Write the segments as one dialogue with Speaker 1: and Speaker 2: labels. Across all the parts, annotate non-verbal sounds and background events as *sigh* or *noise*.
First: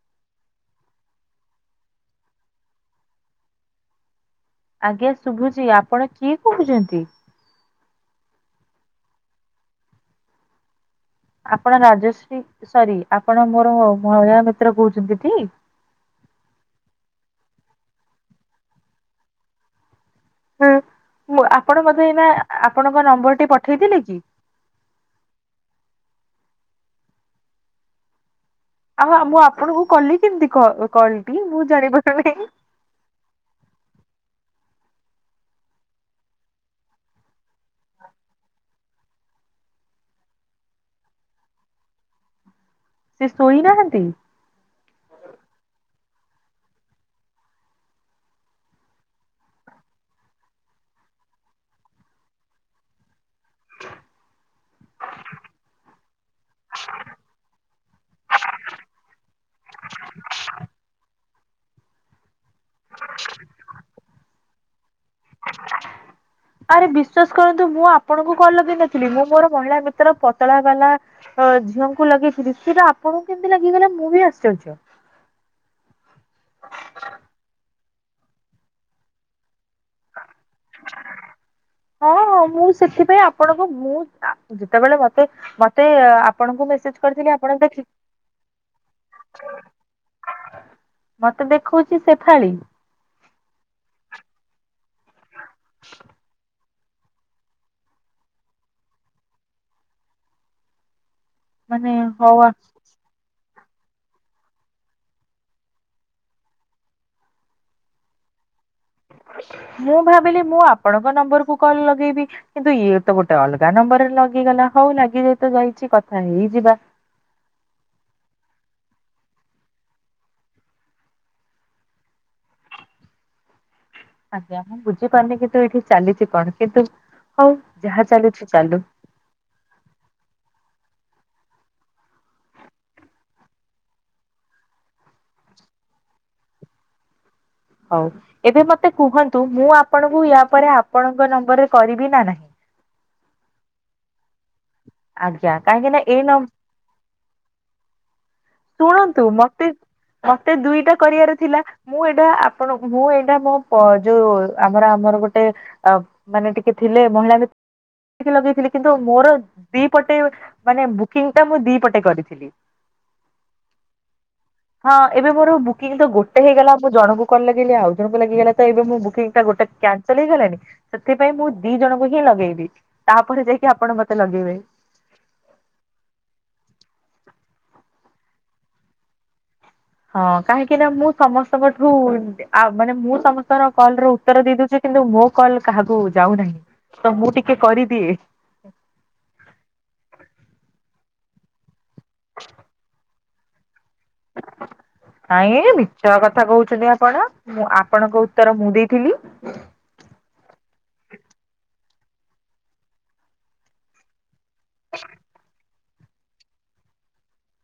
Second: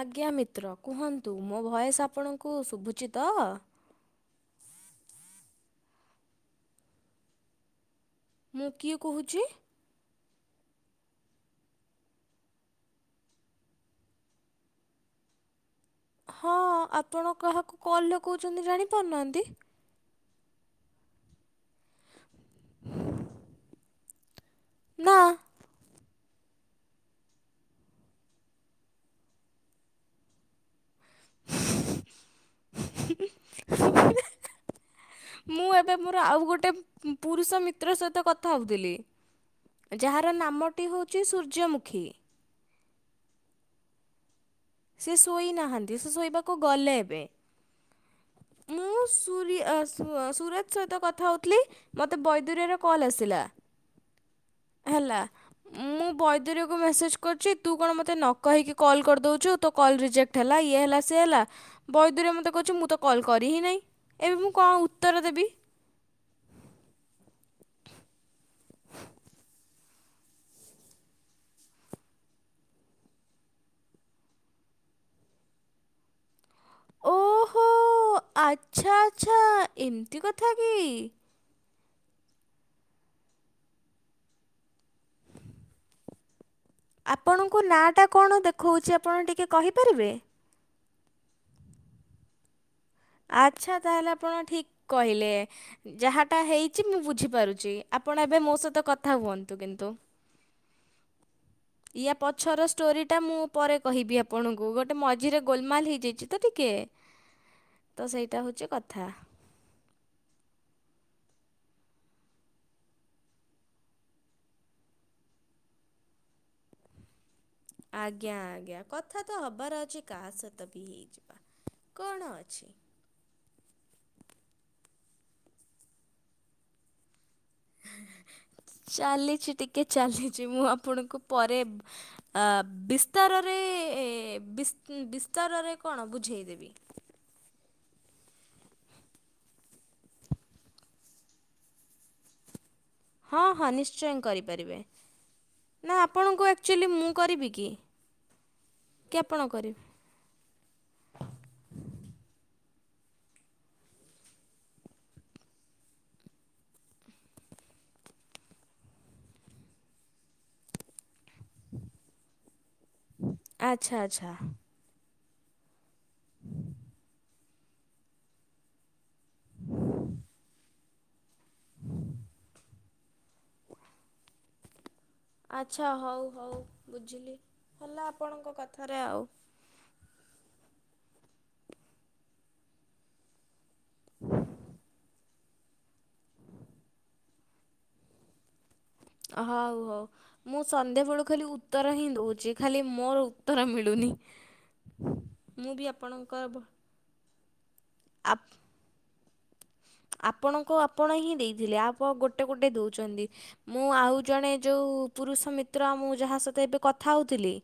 Speaker 1: ଆଜ୍ଞା ମିତ୍ର କୁହନ୍ତୁ। ମୋ ଭଏସ ଆପଣଙ୍କୁ ଶୁଭୁଚି ତ?
Speaker 2: ଆଜ୍ଞା ଶୁଭୁଚି। ଆପଣ କିଏ କହୁଛନ୍ତି?
Speaker 1: ମୁଁ କିଏ କହୁଚି?
Speaker 2: ଆପଣ ରାଜଶ୍ରୀ ସରି ଆପଣ ମୋର ମହିଳା ମିତ୍ର କହୁଛନ୍ତି ଟି?
Speaker 1: ହଁ। ଆପଣ କାହାକୁ କଲ୍ ଲଗଉଛନ୍ତି ଜାଣି ପାରୁନାହାନ୍ତି।
Speaker 2: ଆପଣ ମୋତେ ଏଇନା ଆପଣଙ୍କ ନମ୍ବର ଟି ପଠେଇଥିଲେ କି?
Speaker 1: ନା।
Speaker 2: ଆଉ ମୁଁ ଆପଣଙ୍କୁ କଲି କେମିତି କଲ କଲ୍ ଟି ମୁଁ ଜାଣିପାରୁନାହିଁ।
Speaker 1: *inaudible* ମୁଁ ଏବେ ମୋର ଆଉ ଗୋଟେ ପୁରୁଷ ମିତ୍ର ସହିତ କଥା ହଉଥିଲି। ଯାହାର ନାମଟି ହଉଚି ସୂର୍ଯ୍ୟମୁଖୀ।
Speaker 2: ସେ ଶୋଇନାହାନ୍ତି?
Speaker 1: ସେ ଶୋଇନାହାନ୍ତି, ସେ ଶୋଇବାକୁ ଗଲେ ଏବେ। ମୁଁ ସୁରି ଅ ସୁ ସୁରଜ୍ ସହିତ କଥା ହେଉଥିଲି। ମତେ ବୈଦରିଆ ର କଲ୍ ଆସିଲା।
Speaker 2: *inaudible*
Speaker 1: ହେଲା। ମୁଁ ବୈଦରିଅ କୁ ମେସେଜ୍ କରିଚି ତୁ କଣ ମୋତେ ନ କହିକି କଲ୍ କରିଦଉଚୁ। ତୋ କଲ୍ ରିଜେକ୍ଟ ହେଲା ଇଏ ହେଲା ସିଏ ହେଲା। ବୈଦରୀଅ ମତେ କହୁଚି ମୁଁ ତ କଲ୍ କରି ହିଁ ନାହିଁ। ଏବେ ମୁଁ କଣ ଉତ୍ତର ଦେବି।
Speaker 2: ଆରେ ବିଶ୍ଵାସ କରନ୍ତୁ ମୁଁ ଆପଣଙ୍କୁ କଲ୍ ଲଗେଇ ନଥିଲି। ମୁଁ ମୋର ମହିଳା ମିତ୍ର ପତଳା ବାଲା ଅ ଝିଅଙ୍କୁ ଲଗେଇଥିଲି, ସେଇଟା ଆପଣଙ୍କୁ କେମିତି ଲାଗିଗଲା ମୁଁ ବି ଆଶ୍ଚର୍ଯ୍ୟ।
Speaker 1: ଓହୋ। ଆଚ୍ଛା ଆଚ୍ଛା। ଏମତି କଥା କି।
Speaker 2: ହଁ ହଁ ମୁଁ ସେଥିପାଇଁ ଆପଣଙ୍କୁ ମୁଁ ଆ ଯେତେବେଳେ ମତେ ମତେ ଆପଣଙ୍କୁ ବ
Speaker 1: ଆପଣଙ୍କ ନାଁଟା କଣ ଦେଖଉଛି ଆପଣ ଟିକେ କହିପାରିବେ।
Speaker 2: ମତେ ଦେଖଉଛି ସେଫାଳି।
Speaker 1: ଆଚ୍ଛା ତାହେଲେ ଆପଣ ଠିକ କହିଲେ। ଯାହାଟା ହେଇଛି ମୁଁ ବୁଝିପାରୁଛି ଆପଣ ଏବେ ମୋ ସହିତ କଥା ହୁଅନ୍ତୁ କିନ୍ତୁ
Speaker 2: ମାନେ
Speaker 1: ୟା
Speaker 2: ହଉ ଆ
Speaker 1: ପଛର ଷ୍ଟୋରିଟା ମୁଁ ପରେ କହିବି ଆପଣଙ୍କୁ ଗୋଟେ ମଝିରେ ଗୋଲମାଲ୍ ହେଇଯାଇଛି ତ ଟିକେ ତ ସେଇଟା ହଉଛି କଥା।
Speaker 2: ମୁଁ ଭାବିଲି ମୁଁ ଆପଣଙ୍କ ନମ୍ବରକୁୁ କଲ ଲଗେଇବି। କିନ୍ତୁ ଇଏ ତ ଗୋଟେ ଅଲଗା ନମ୍ବରରେ ଲଗିଗଲା ହଉ ଲାଗିଯାଇତ ଯାଇଛି କଥା ହେଇଯିବା।
Speaker 1: ଆଜ୍ଞା ଆଜ୍ଞା କଥା ତ ହବାର ଅଛି କାହା ସହିତ ବି ହେଇଯିବା। କଣ ଅଛି।
Speaker 2: ଆଜ୍ଞା ମୁଁ ବୁଝିପାରୁନି କିନ୍ତୁ ଏଇଠି ଚାଲିଛି କଣ କିନ୍ତୁ ହଉ ଯାହା ଚାଲିଛି ଚାଲୁ।
Speaker 1: ଚାଲିଛି ଟିକ କି ଚାଲିଛି ମୁଁ ଆପଣଙ୍କୁ ପରେ ବିସ୍ତାରରେ ବିସ୍ତାରରେ କଣ ବୁଝେଇଦେବି?
Speaker 2: ହଉ ଏବେ ମତେ କୁହନ୍ତୁ ମୁଁ ଆପଣଙ୍କୁ ୟା ପରେ ଆପଣଙ୍କ ନମ୍ବରରେ କରିବି ନା ନାହିଁ?
Speaker 1: ହଁ ହଁ ନିଶ୍ଚୟ କରିପାରିବେ
Speaker 2: ଆଜ୍ଞା କାହିଁକି
Speaker 1: ନା
Speaker 2: ଏଇ ନମ୍ବର
Speaker 1: ଆପଣଙ୍କୁ ଆକ୍ଚୁଆଲି ମୁଁ କରିବି କି? କି
Speaker 2: ଶୁଣନ୍ତୁ
Speaker 1: ଆପଣ
Speaker 2: ମତେ
Speaker 1: କରିବେ
Speaker 2: ମତେ ଦୁଇଟା କରିବାର ଥିଲା ମୁଁ ଏଇଟା ଆପଣ ମୁଁ ଏଇଟା ମୋ ଯୋଉ ଆମର ଆମର ଗୋଟେ ଅ ମାନେ ଟିକେ ଥିଲେ ମହିଳା ମି ଲଗେଇଥିଲି କିନ୍ତୁ ମୋର ଦି ପଟେ ମାନେ ବୁକିଂ ଟା ମୁଁ ଦି ପଟେ କରିଥିଲି।
Speaker 1: ଆଛା ଆଛା।
Speaker 2: ହଁ ଏବେ ମୋର ବୁକିଂ ତ ଗୋଟେ ହେଇଗଲା ମୁ ଜଣଙ୍କୁ କଲେ କେମିତି ଆଉ ଜଣଙ୍କୁ ଲାଗିଗଲା ତ ଏବେ ମୁଁ ବୁକିଂଟା ଗୋଟେ କ୍ୟାନ୍ସଲ ହେଇଗଲାଣି। ସେଥିପାଇଁ ମୁଁ ଦି ଜଣଙ୍କୁ ହିଁ ଲଗେଇବି ତାପରେ ଯାଇକି ଆପଣ ମତେ ଲଗେଇବେ।
Speaker 1: ଆଛା ହଉ ହଉ ବୁଝିଲି ହେଲା ଆପଣଙ୍କ କଥାରେ ଆଉ।
Speaker 2: ହଁ କାହିଁକି ନା ମୁଁ ସମସ୍ତଙ୍କଠୁ ଆ ମାନେ ମୁଁ ସମସ୍ତ ଙ୍କର କଲ ର ଉତ୍ତର ଦେଇ ଦଉଛି କିନ୍ତୁ ମୋ କଲ୍ କାହାକୁ ଯାଉନାହିଁ ତ ମୁଁ ଟିକେ କରିଦିଏ।
Speaker 1: ହଉ ହଉ। ମୁଁ ସନ୍ଧ୍ୟାବେଳୁ ଖାଲି ଉତ୍ତର ହିଁ ଦଉଛି ଖାଲି ମୋର ଉତ୍ତର ମିଳୁନି। ମୁଁ
Speaker 2: ନାଇଁ
Speaker 1: ବି
Speaker 2: ମିଛ
Speaker 1: ଆପଣଙ୍କ
Speaker 2: କଥା କହୁଛନ୍ତି ଆପଣ ମୁଁ ଆପଣଙ୍କ
Speaker 1: ଆପ୍
Speaker 2: ଉତ୍ତର ମୁଁ ଦେଇଥିଲି।
Speaker 1: ଆପଣଙ୍କୁ ଆପଣ ହିଁ ଦେଇଥିଲେ ଆପଣ ଗୋଟେ ଗୋଟେ ଦଉଛନ୍ତି। ମୁଁ ଆଉ ଜଣେ ଯୋଉ ପୁରୁଷ ମିତ୍ର ମୁଁ ଯାହା ସହିତ ଏବେ କଥା ହଉଥିଲି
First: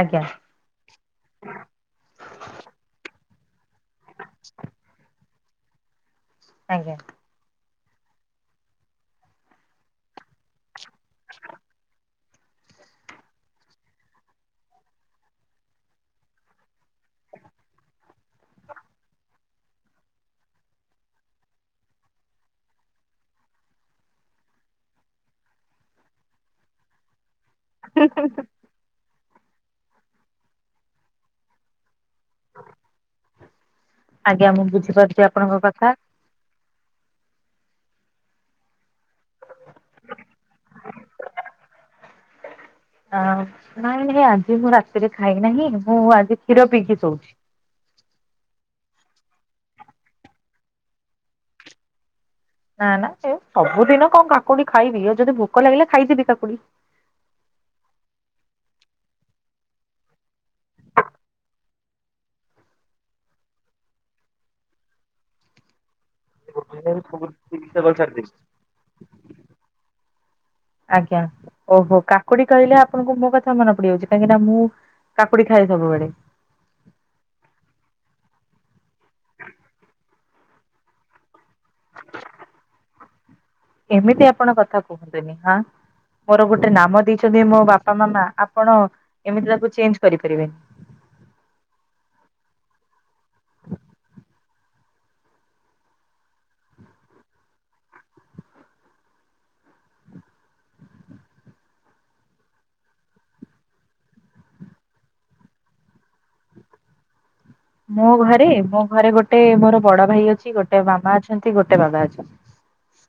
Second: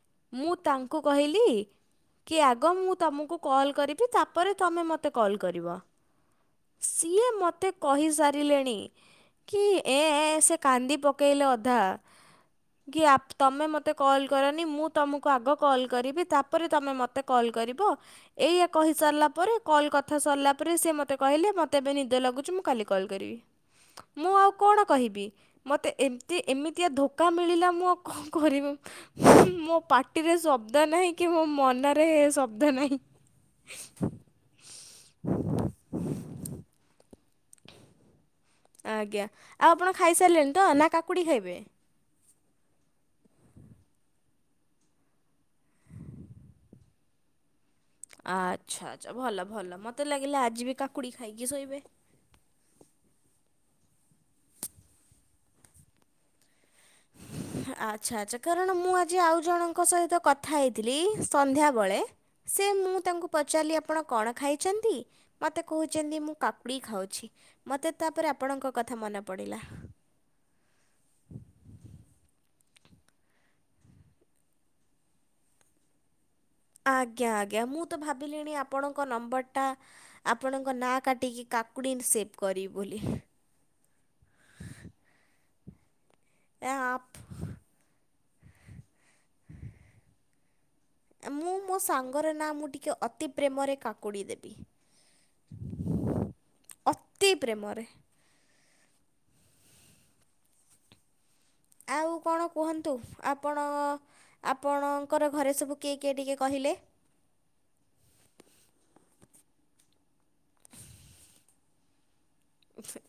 Speaker 2: ଆଜ୍ଞା।
Speaker 1: ମୁଁ ତାଙ୍କୁ କହିଲି କି ଆଗ ମୁଁ ତମକୁ କଲ୍ କରିବି ତାପରେ ତମେ ମୋତେ କଲ୍ କରିବ।
Speaker 2: ଆଜ୍ଞା
Speaker 1: ସିଏ ମତେ କହି ସାରିଲେଣି କି ଏଁ ଏଁ ସେ କାନ୍ଦି ପ କେଇଲେ ଅଧା। କି ତମେ ମୋତେ କଲ୍ କରନି ମୁଁ ତମକୁ ଆଗ କଲ୍ କରିବି ତାପରେ ତମେ ମୋତେ କଲ୍ କରିବ। ଏଇୟା କହିସାରିଲା ପରେ କଲ୍ କଥା ସରିଲା ପରେ ସେ ମ ମୋତେ କହିଲେ ମୋତେ ଏବେ ନିଦ ଲାଗୁଛି ମୁଁ କାଲି କଲ୍ କରିବି। ମୁଁ ଆଉ କଣ କହିବି ମତେ ଏମତି ଏମିତିଆ ଧୋକା ମିଳିଲା ମୁଁ ଆଉ କଣ କରିବି ମୋ ପାଟିରେ ଶବ୍ଦ ନାହି କି ମୋ ମନ *unintelligible* ଶବ୍ଦ ନାହିଁ।
Speaker 2: ଆଜ୍ଞା ମୁଁ ବୁଝିପାରୁଛି ଆପଣଙ୍କ କଥା।
Speaker 1: ଆଜ୍ଞା, ଆଉ ଆପଣ ଖାଇସାରିଲେଣି ତ ନା କାକୁଡ଼ି ଖାଇବେ?
Speaker 2: ଆ ନାଇଁ ନାଇଁ ଆଜି ମୁଁ ରାତିରେ ଖାଇ ନାହିଁ ମୁଁ ଆଜି କ୍ଷୀର ପିଇକି ଶୋଉଚି।
Speaker 1: ଆଚ୍ଛା ଆଚ୍ଛା ଭଲ ଭଲ ମତେ ଲାଗିଲା ଆଜି ବି କାକୁଡ଼ି ଖାଇକି ଶୋଇବେ।
Speaker 2: ନା ନା ସେ ସବୁଦିନ କଣ କାକୁଡି ଖାଇବି ଆଉ ଯଦି ଭୋକ ଲାଗିଲା ଖାଇଦେବି କାକୁଡି।
Speaker 1: ଆଚ୍ଛା ଆଚ୍ଛା କାରଣ ମୁଁ ଆଜି ଆଉ ଜଣଙ୍କ ସହିତ କଥା ହେଇଥିଲି ସନ୍ଧ୍ୟାବେଳେ ସେ ମୁଁ ତାଙ୍କୁ ପଚାରିଲି ଆପଣ କଣ ଖାଇଛନ୍ତି ମୋତେ କହୁଛନ୍ତି ମୁଁ କାକୁଡ଼ି ଖାଉଛି ମୋତେ ତାପରେ ଆପଣଙ୍କ କଥା ମନେ ପଡ଼ିଲା।
Speaker 2: ଆଜ୍ଞା ଓହୋ କାକୁଡି କହିଲେ ଆପଣଙ୍କୁ ମୋ କଥା ମନେ ପଡିଯାଉଛି କାହିଁକି ନା ମୁଁ କାକୁଡି ଖାଏ ସବୁବେଳେ।
Speaker 1: ଆଜ୍ଞା ଆଜ୍ଞା ମୁଁ ତ ଭାବିଲିଣି ଆପଣଙ୍କ ନମ୍ବରଟା ଆପଣଙ୍କ ନାଁ କାଟିକି କାକୁଡ଼ିନ୍ ସେବ୍ କରିବି ବୋଲି।
Speaker 2: ଏମିତି ଆପଣ କଥା କୁହନ୍ତୁନି ହଁ। ମୋର ଗୋଟେ
Speaker 1: ଏ
Speaker 2: ନାମ
Speaker 1: ଆପ୍
Speaker 2: ଦେଇଛନ୍ତି ମୋ ବାପା ମାମା ଆପଣ ଏମିତି ତାକୁ ଚେଞ୍ଜ କରିପାରିବେନି।
Speaker 1: ଏ ମୁଁ ମୋ ସାଙ୍ଗର ନାଁ ମୁଁ ଟିକେ ଅତି ପ୍ରେମରେ କାକୁଡ଼ି ଦେବି। ଅତି ପ୍ରେମରେ। ଆଉ କଣ କୁହନ୍ତୁ ଆପଣ ଆପଣଙ୍କର ଘରେ ସବୁ କିଏ କିଏ ଟିକେ କହିଲେ?
Speaker 2: ମୋ ଘରେ ମୋ ଘରେ ଗୋଟେ ମୋର ବଡ ଭାଇ ଅଛି ଗୋଟେ ମାମା ଅଛନ୍ତି ଗୋଟେ ବାବା ଅଛନ୍ତି।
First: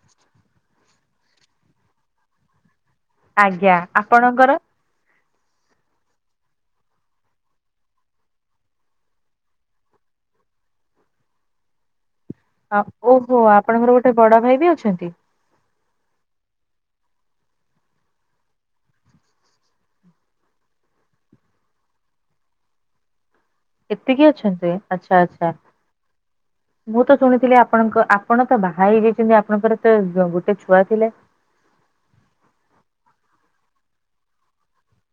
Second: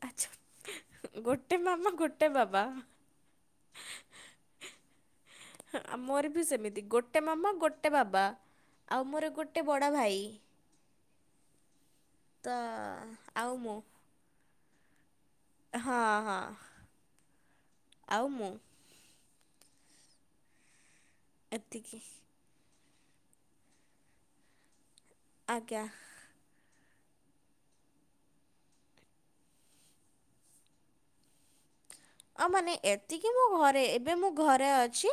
Speaker 1: ଆଛା ଗୋଟେ ମାମା ଗୋଟେ ବାବା
Speaker 2: ଆଜ୍ଞା ଆପଣଙ୍କର?
Speaker 1: ମୋର ବି ସେମିତି ଗୋଟେ ମାମା ଗୋଟେ ବାବା। ଆଉ ମୋର ଗୋଟେ ବଡ଼ ଭାଇ। ତ
Speaker 2: ଆ ଓହୋ
Speaker 1: ଆଉ ମୁଁ।
Speaker 2: ଆପଣଙ୍କର ଗୋଟେ ବଡ ଭାଇ ବି ଅଛନ୍ତି?
Speaker 1: ହଁ ହଁ। ଆଉ ମୁଁ ଏତିକି।
Speaker 2: ଏତିକି ଅଛନ୍ତି ଆଚ୍ଛା ଆ
Speaker 1: ଆଜ୍ଞା।
Speaker 2: ମୁଁ ତ ଶୁଣିଥିଲି ଆପଣଙ୍କ ଆପଣ ତ ବାହା ହେଇଯାଇଚନ୍ତି ଆପଣଙ୍କର ତ ଗୋଟେ ଛୁଆ ଥିଲେ।
Speaker 1: ଆଉ ମାନେ ଏତିକି ମୋ ଘରେ ଏବେ ମୁଁ ଘରେ ଅଛି।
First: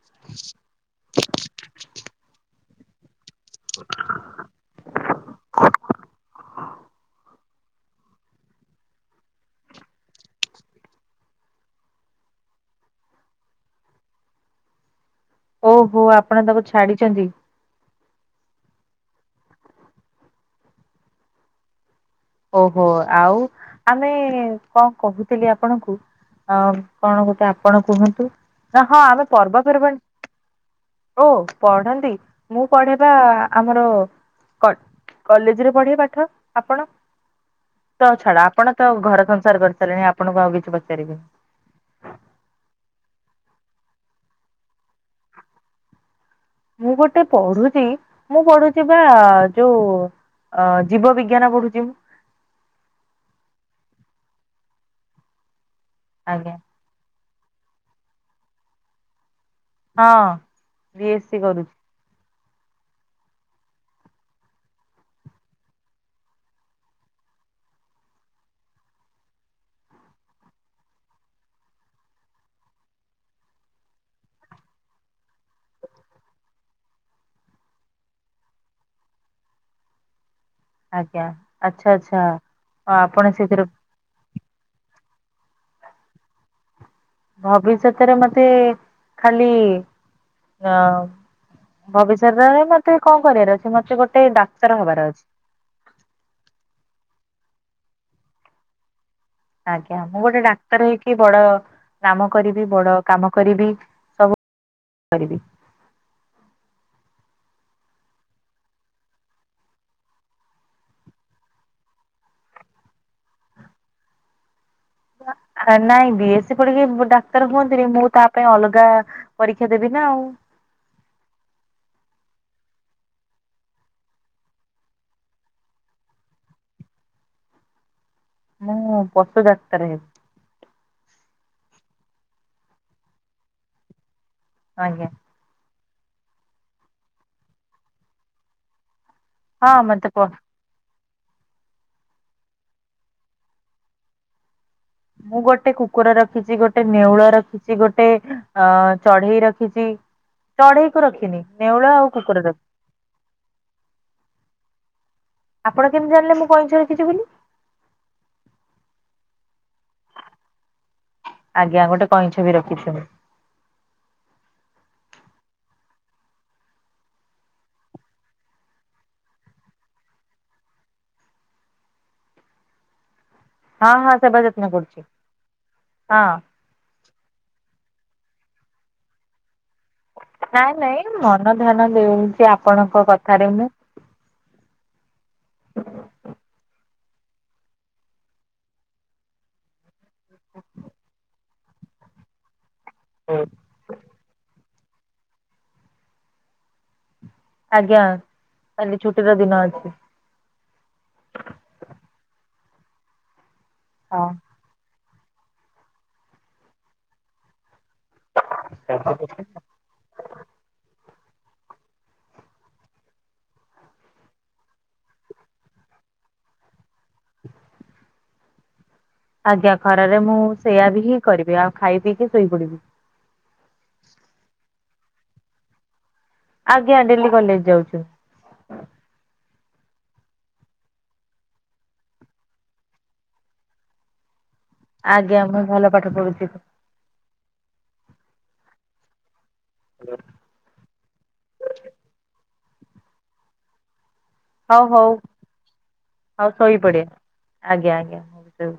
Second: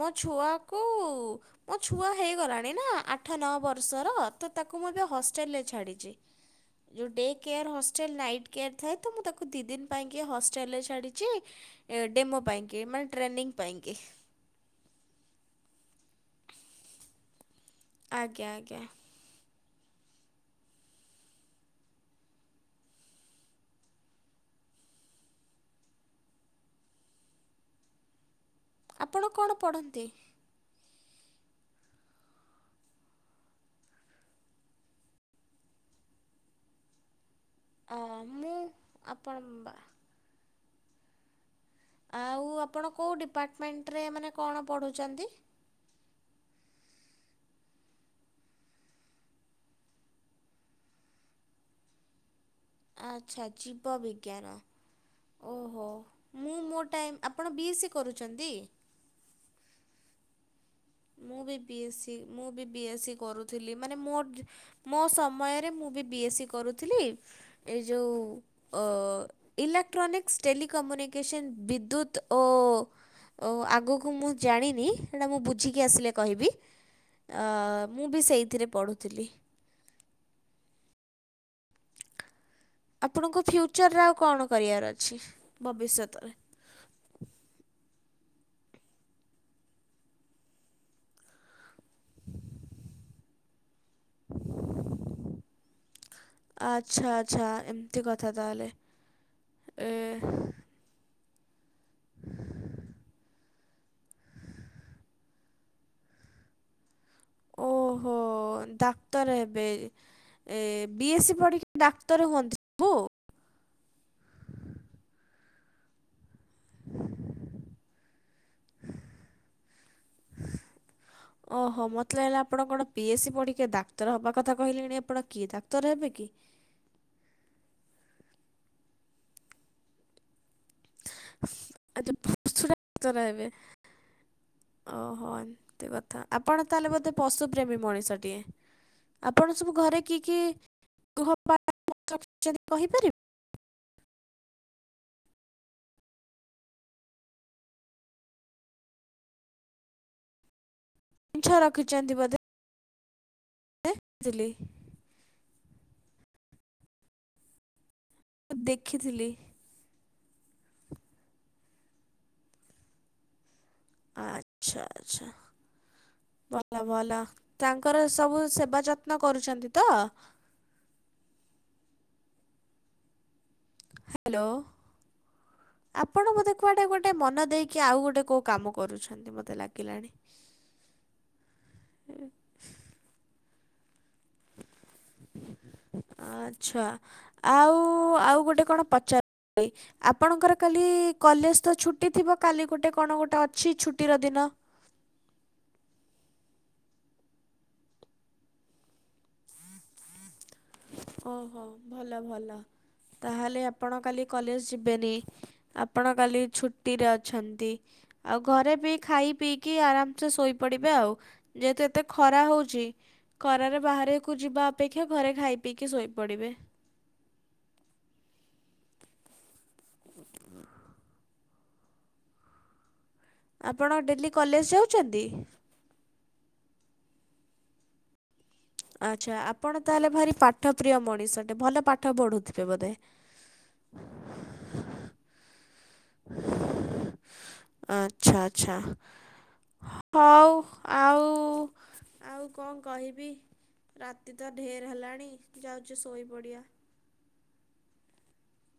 Speaker 1: ମୋ ଛୁଆକୁ ମୋ ଛୁଆ ହେଇଗଲାଣି ନା ଆ ଆଠ ନଅ ବର୍ଷର ତ ତାକୁ ମୁଁ ଏବେ ହଷ୍ଟେଲରେ ଛାଡ଼ିଛି ଯୋଉ day care hostel night care ଥାଏ ତ ମୁଁ ତାକୁ ଦି ଦିନ ପାଇଁକି ହଷ୍ଟେଲରେ ଛାଡି ଯେ ଏ ଡେମୋ ପାଇଁକି ମାନେ ଟ୍ରେନିଂ ପାଇଁକି।
Speaker 2: ଓହୋ ଆପଣ ତାକୁ ଛାଡିଚନ୍ତି?
Speaker 1: ଆଜ୍ଞା ଆଜ୍ଞା।
Speaker 2: ଓହୋ ଆଉ ଆମେ କଣ କହୁଥିଲି ଆପଣଙ୍କୁ ଅଉ କଣ ଗୋଟେ ଆପଣ କୁହନ୍ତୁ ନା ହଁ
Speaker 1: ଆପଣ
Speaker 2: ଆମେ
Speaker 1: କଣ
Speaker 2: ପର୍ବପର୍ବାଣୀ
Speaker 1: ପଢ଼ନ୍ତି?
Speaker 2: ଓ ପଢନ୍ତି ମୁଁ ପଢେ ବା ଆମର କ କଲେଜରେ ପଢେ ପାଠ ଆପଣ?
Speaker 1: ଅ
Speaker 2: ତ ଛାଡ଼
Speaker 1: ମୁଁ
Speaker 2: ଆପଣ ତ ଘର
Speaker 1: ଆପଣ
Speaker 2: ସଂସାର
Speaker 1: ବା
Speaker 2: କରିସାରିଲେଣି ଆପଣଙ୍କୁ ଆଉ କିଛି ପଚାରିବିନି।
Speaker 1: ଆଉ ଆପଣ କୋଉ ଡିପାର୍ଟମେଣ୍ଟରେ ମାନେ କଣ ପଢୁଚନ୍ତି?
Speaker 2: ମୁଁ ଗୋଟେ ପଢୁଛି ମୁଁ ପଢୁଚି ବା ଯୋଉ ଅ ଜୀବ ବିଜ୍ଞାନ ପଢୁଚି।
Speaker 1: ଆଚ୍ଛା ଜୀବ ବିଜ୍ଞାନ। ଓହୋ ମୁଁ
Speaker 2: ଆଜ୍ଞା
Speaker 1: ମୋ ଟାଇମ୍ ଆପଣ ବି ଏସ୍ ସି କରୁଚନ୍ତି।
Speaker 2: ହଁ। ଏସ୍ ସି
Speaker 1: ମୁଁ ବି
Speaker 2: କରୁଛି
Speaker 1: ବି ଏସ୍ ସି ମୁଁ ବି ବି ଏସ୍ ସି କରୁଥିଲି ମାନେ ମୋର ମୋ ସମୟରେ ମୁଁ ବି ବି ଏସ୍ ସି କରୁଥିଲି ଏ ଯୋଉ ଇଲେକ୍ଟ୍ରୋନିକ୍ସ ଟେଲିକମ୍ୟୁନିକସନ୍ ବିଦ୍ୟୁତ୍ ଓ ଓ ଆଗକୁ ମୁଁ ଜାଣିନି ସେଟା ମୁଁ ବୁ ଝିକି ଆସିଲେ କହିବି ମୁଁ ବି ସେଇଥିରେ ପଢୁଥିଲି।
Speaker 2: ଆଜ୍ଞା ଆଚ୍ଛା ଆଚ୍ଛା। ହଁ ଆପଣ
Speaker 1: ଆପଣଙ୍କ
Speaker 2: ସେଥିରେ
Speaker 1: ଫ୍ୟୁଚରରେ ଆଉ କଣ କରିବାର ଅଛି ଭବିଷ୍ୟତରେ।
Speaker 2: ଭବିଷ୍ୟତରେ ମତେ ଖାଲି ଅ ଭବିଷ୍ୟତରେ ମତେ କଣ କରିବାର ଅଛି ମତେ ଗୋଟେ ଡାକ୍ତର ହବାର ଅଛି।
Speaker 1: ଆଚ୍ଛା ଆଚ୍ଛା ଏମିତି କଥା ତାହେଲେ।
Speaker 2: ଆଜ୍ଞା
Speaker 1: ଏ
Speaker 2: ମୁଁ ଗୋଟେ ଡାକ୍ତର ହେଇକି ବଡ ନାମ କରିବି ବଡ କାମ କରିବି ସବୁ ରିବି।
Speaker 1: ଓହୋ ଡାକ୍ତର ହେବେ ଏ ବି ଏସ୍ ସି ପଢ଼ିକି ଡାକ୍ତର ହୁଅନ୍ତି ସବୁ।
Speaker 2: ହ ଏ ନାଇଁ ବିଏ ସସି ପଡ଼ିକି ପ ଡାକ୍ତର ହୁଅନ୍ତିନି ମୁଁ ତା ପାଇଁ ଅଲଗା ପରୀକ୍ଷା ଦେବି ନା ଆଉ।
Speaker 1: ଓହୋ ମତେ ଲାଗେଲା ଆପଣ ପି ଏସ୍ ସି ପଢ଼ିକି ଡାକ୍ତର ହବା କଥା କହିଲେଣି ଆପଣ କି ଡାକ୍ତର ହେବେ କି?
Speaker 2: ମୁଁ ପଶୁ ଡାକ୍ତର ହେବି।
Speaker 1: *unintelligible* ଡାକ୍ତର ହେବେ
Speaker 2: ଆଜ୍ଞା
Speaker 1: ଓହୋ। ଏତେ କଥା ଆପଣ ତାହେଲେ ବୋଧେ ପଶୁପ୍ରେମୀ ମଣିଷଟିଏ ଆପଣ
Speaker 2: ହଁ
Speaker 1: ସବୁ ଘରେ
Speaker 2: ମତେ
Speaker 1: କି
Speaker 2: ପ
Speaker 1: କି ଗୃହ *unintelligible* କହିପାରିବେ।
Speaker 2: ମୁଁ ଗୋଟେ କୁକୁର ରଖିଚି ଗୋଟେ ନେଉଳ ରଖିଚି ଗୋଟେ ଅ ଚଢେଇ ରଖିଚି। ଚଢେଇକୁ ରଖିନି
Speaker 1: ଛଅ
Speaker 2: ନେଉଳ ଆଉ
Speaker 1: ରଖିଛନ୍ତି ବୋଧେ
Speaker 2: କୁକୁର ରଖିଚି।
Speaker 1: *inaudible*
Speaker 2: ଆପଣ କେମିତି ଜାଣିଲେ ମୁଁ କଇଁଛ ରଖିଚି ବୋଲି?
Speaker 1: ମୁଁ ଦେଖିଥିଲି।
Speaker 2: ଆଜ୍ଞା ଗୋଟେ କଇଁଛ ବି ରଖିଚି ମୁଁ।
Speaker 1: ଆଚ୍ଛା ଆଚ୍ଛା। ପ ଥା ଭଲ ତାଙ୍କର ସବୁ ସେବା ଯତ୍ନ କରୁଛନ୍ତି ତ?
Speaker 2: ହଁ ହଁ ସେବା
Speaker 1: ହ୍ୟାଲୋ
Speaker 2: ଯତ୍ନ କରୁଚି ହଁ।
Speaker 1: କୁଆଡେ ଗୋଟେ ମନ ଦେଇକି ଆଉ ଗୋଟେ କୋଉ କାମ କରୁଛନ୍ତି ମତେ ଲାଗିଲାଣି।
Speaker 2: ନାଇଁ ନାଇଁ ମନ ଧ୍ୟାନ ଦେଉଚି ଆପଣଙ୍କ କଥାରେ ମୁଁ।
Speaker 1: ଆଚ୍ଛା ଆଉ ଆଉ ଗୋଟେ କଣ ପଚା *inaudible* ବି। ଆପଣଙ୍କର କାଲି କଲେଜ ତ ଛୁଟି ଥିବ କାଲି ଗୋଟେ କଣ ଗୋଟେ ଅଛି ଛୁଟିର ଦିନ।
Speaker 2: ଆଜ୍ଞା କାଲି ଛୁଟିର ଦିନ ଅଛି।
Speaker 1: ଓହୋ ଭଲ ଭଲ ତାହେଲେ ଆପ ଆପଣ କାଲି
Speaker 2: ହଁ।
Speaker 1: କଲେଜ ଯିବେନି ଆପଣ କାଲି ଛୁଟିରେ ଅଛନ୍ତି। ଆଉ ଘରେ ବି ଖାଇ ପିଇକି ଆରାମସେ ଶୋଇ ପଡିବେ ଆଉ ଯେହେତୁ, ଏତେ ଖରା ହଉଛି, ଖରାରେ ବାହାର୍ ଏକୁ ଯିବା ଅପେକ୍ଷା ଘରେ ଖାଇ ପିଇକି ଶୋଇପଡିବେ।
Speaker 2: ଆଜ୍ଞା, ଖରାରେ ମୁଁ ସେଇୟା ବି ହିଁ କରିବି। ଆଉ ଖାଇ ପିଇକି ଶୋଇପଡିବି।
Speaker 1: ଆପଣ, ଡେଲି କଲେଜ ଯାଉଛନ୍ତି?
Speaker 2: ଆଜ୍ଞା, ଡେଲି କଲେଜ ଯାଉଛୁ।
Speaker 1: ଆଚ୍ଛା, ଆପଣ ତାହେଲେ, ଭାରି ପାଠପ୍ରିୟ ମଣିଷଟେ ଭଲ ପାଠ ପଢ଼ୁଥିବେ ବୋଧେ?
Speaker 2: ଆଜ୍ଞା, ମୁଁ ଭଲ ପାଠ ପଢୁଛି।
Speaker 1: ଆଚ୍ଛା, ଆଚ୍ଛା। ହଉ, ଆଉ-ଆଉ କଣ କହିବି? ରାତି ତ ଢେର୍ ହେଲାଣି ଯାଉଛି, ଶୋଇପଡିବା।
Speaker 2: ସେପଡେ। ଆଜ୍ଞା, ଆଜ୍ଞା, ହୁଁ।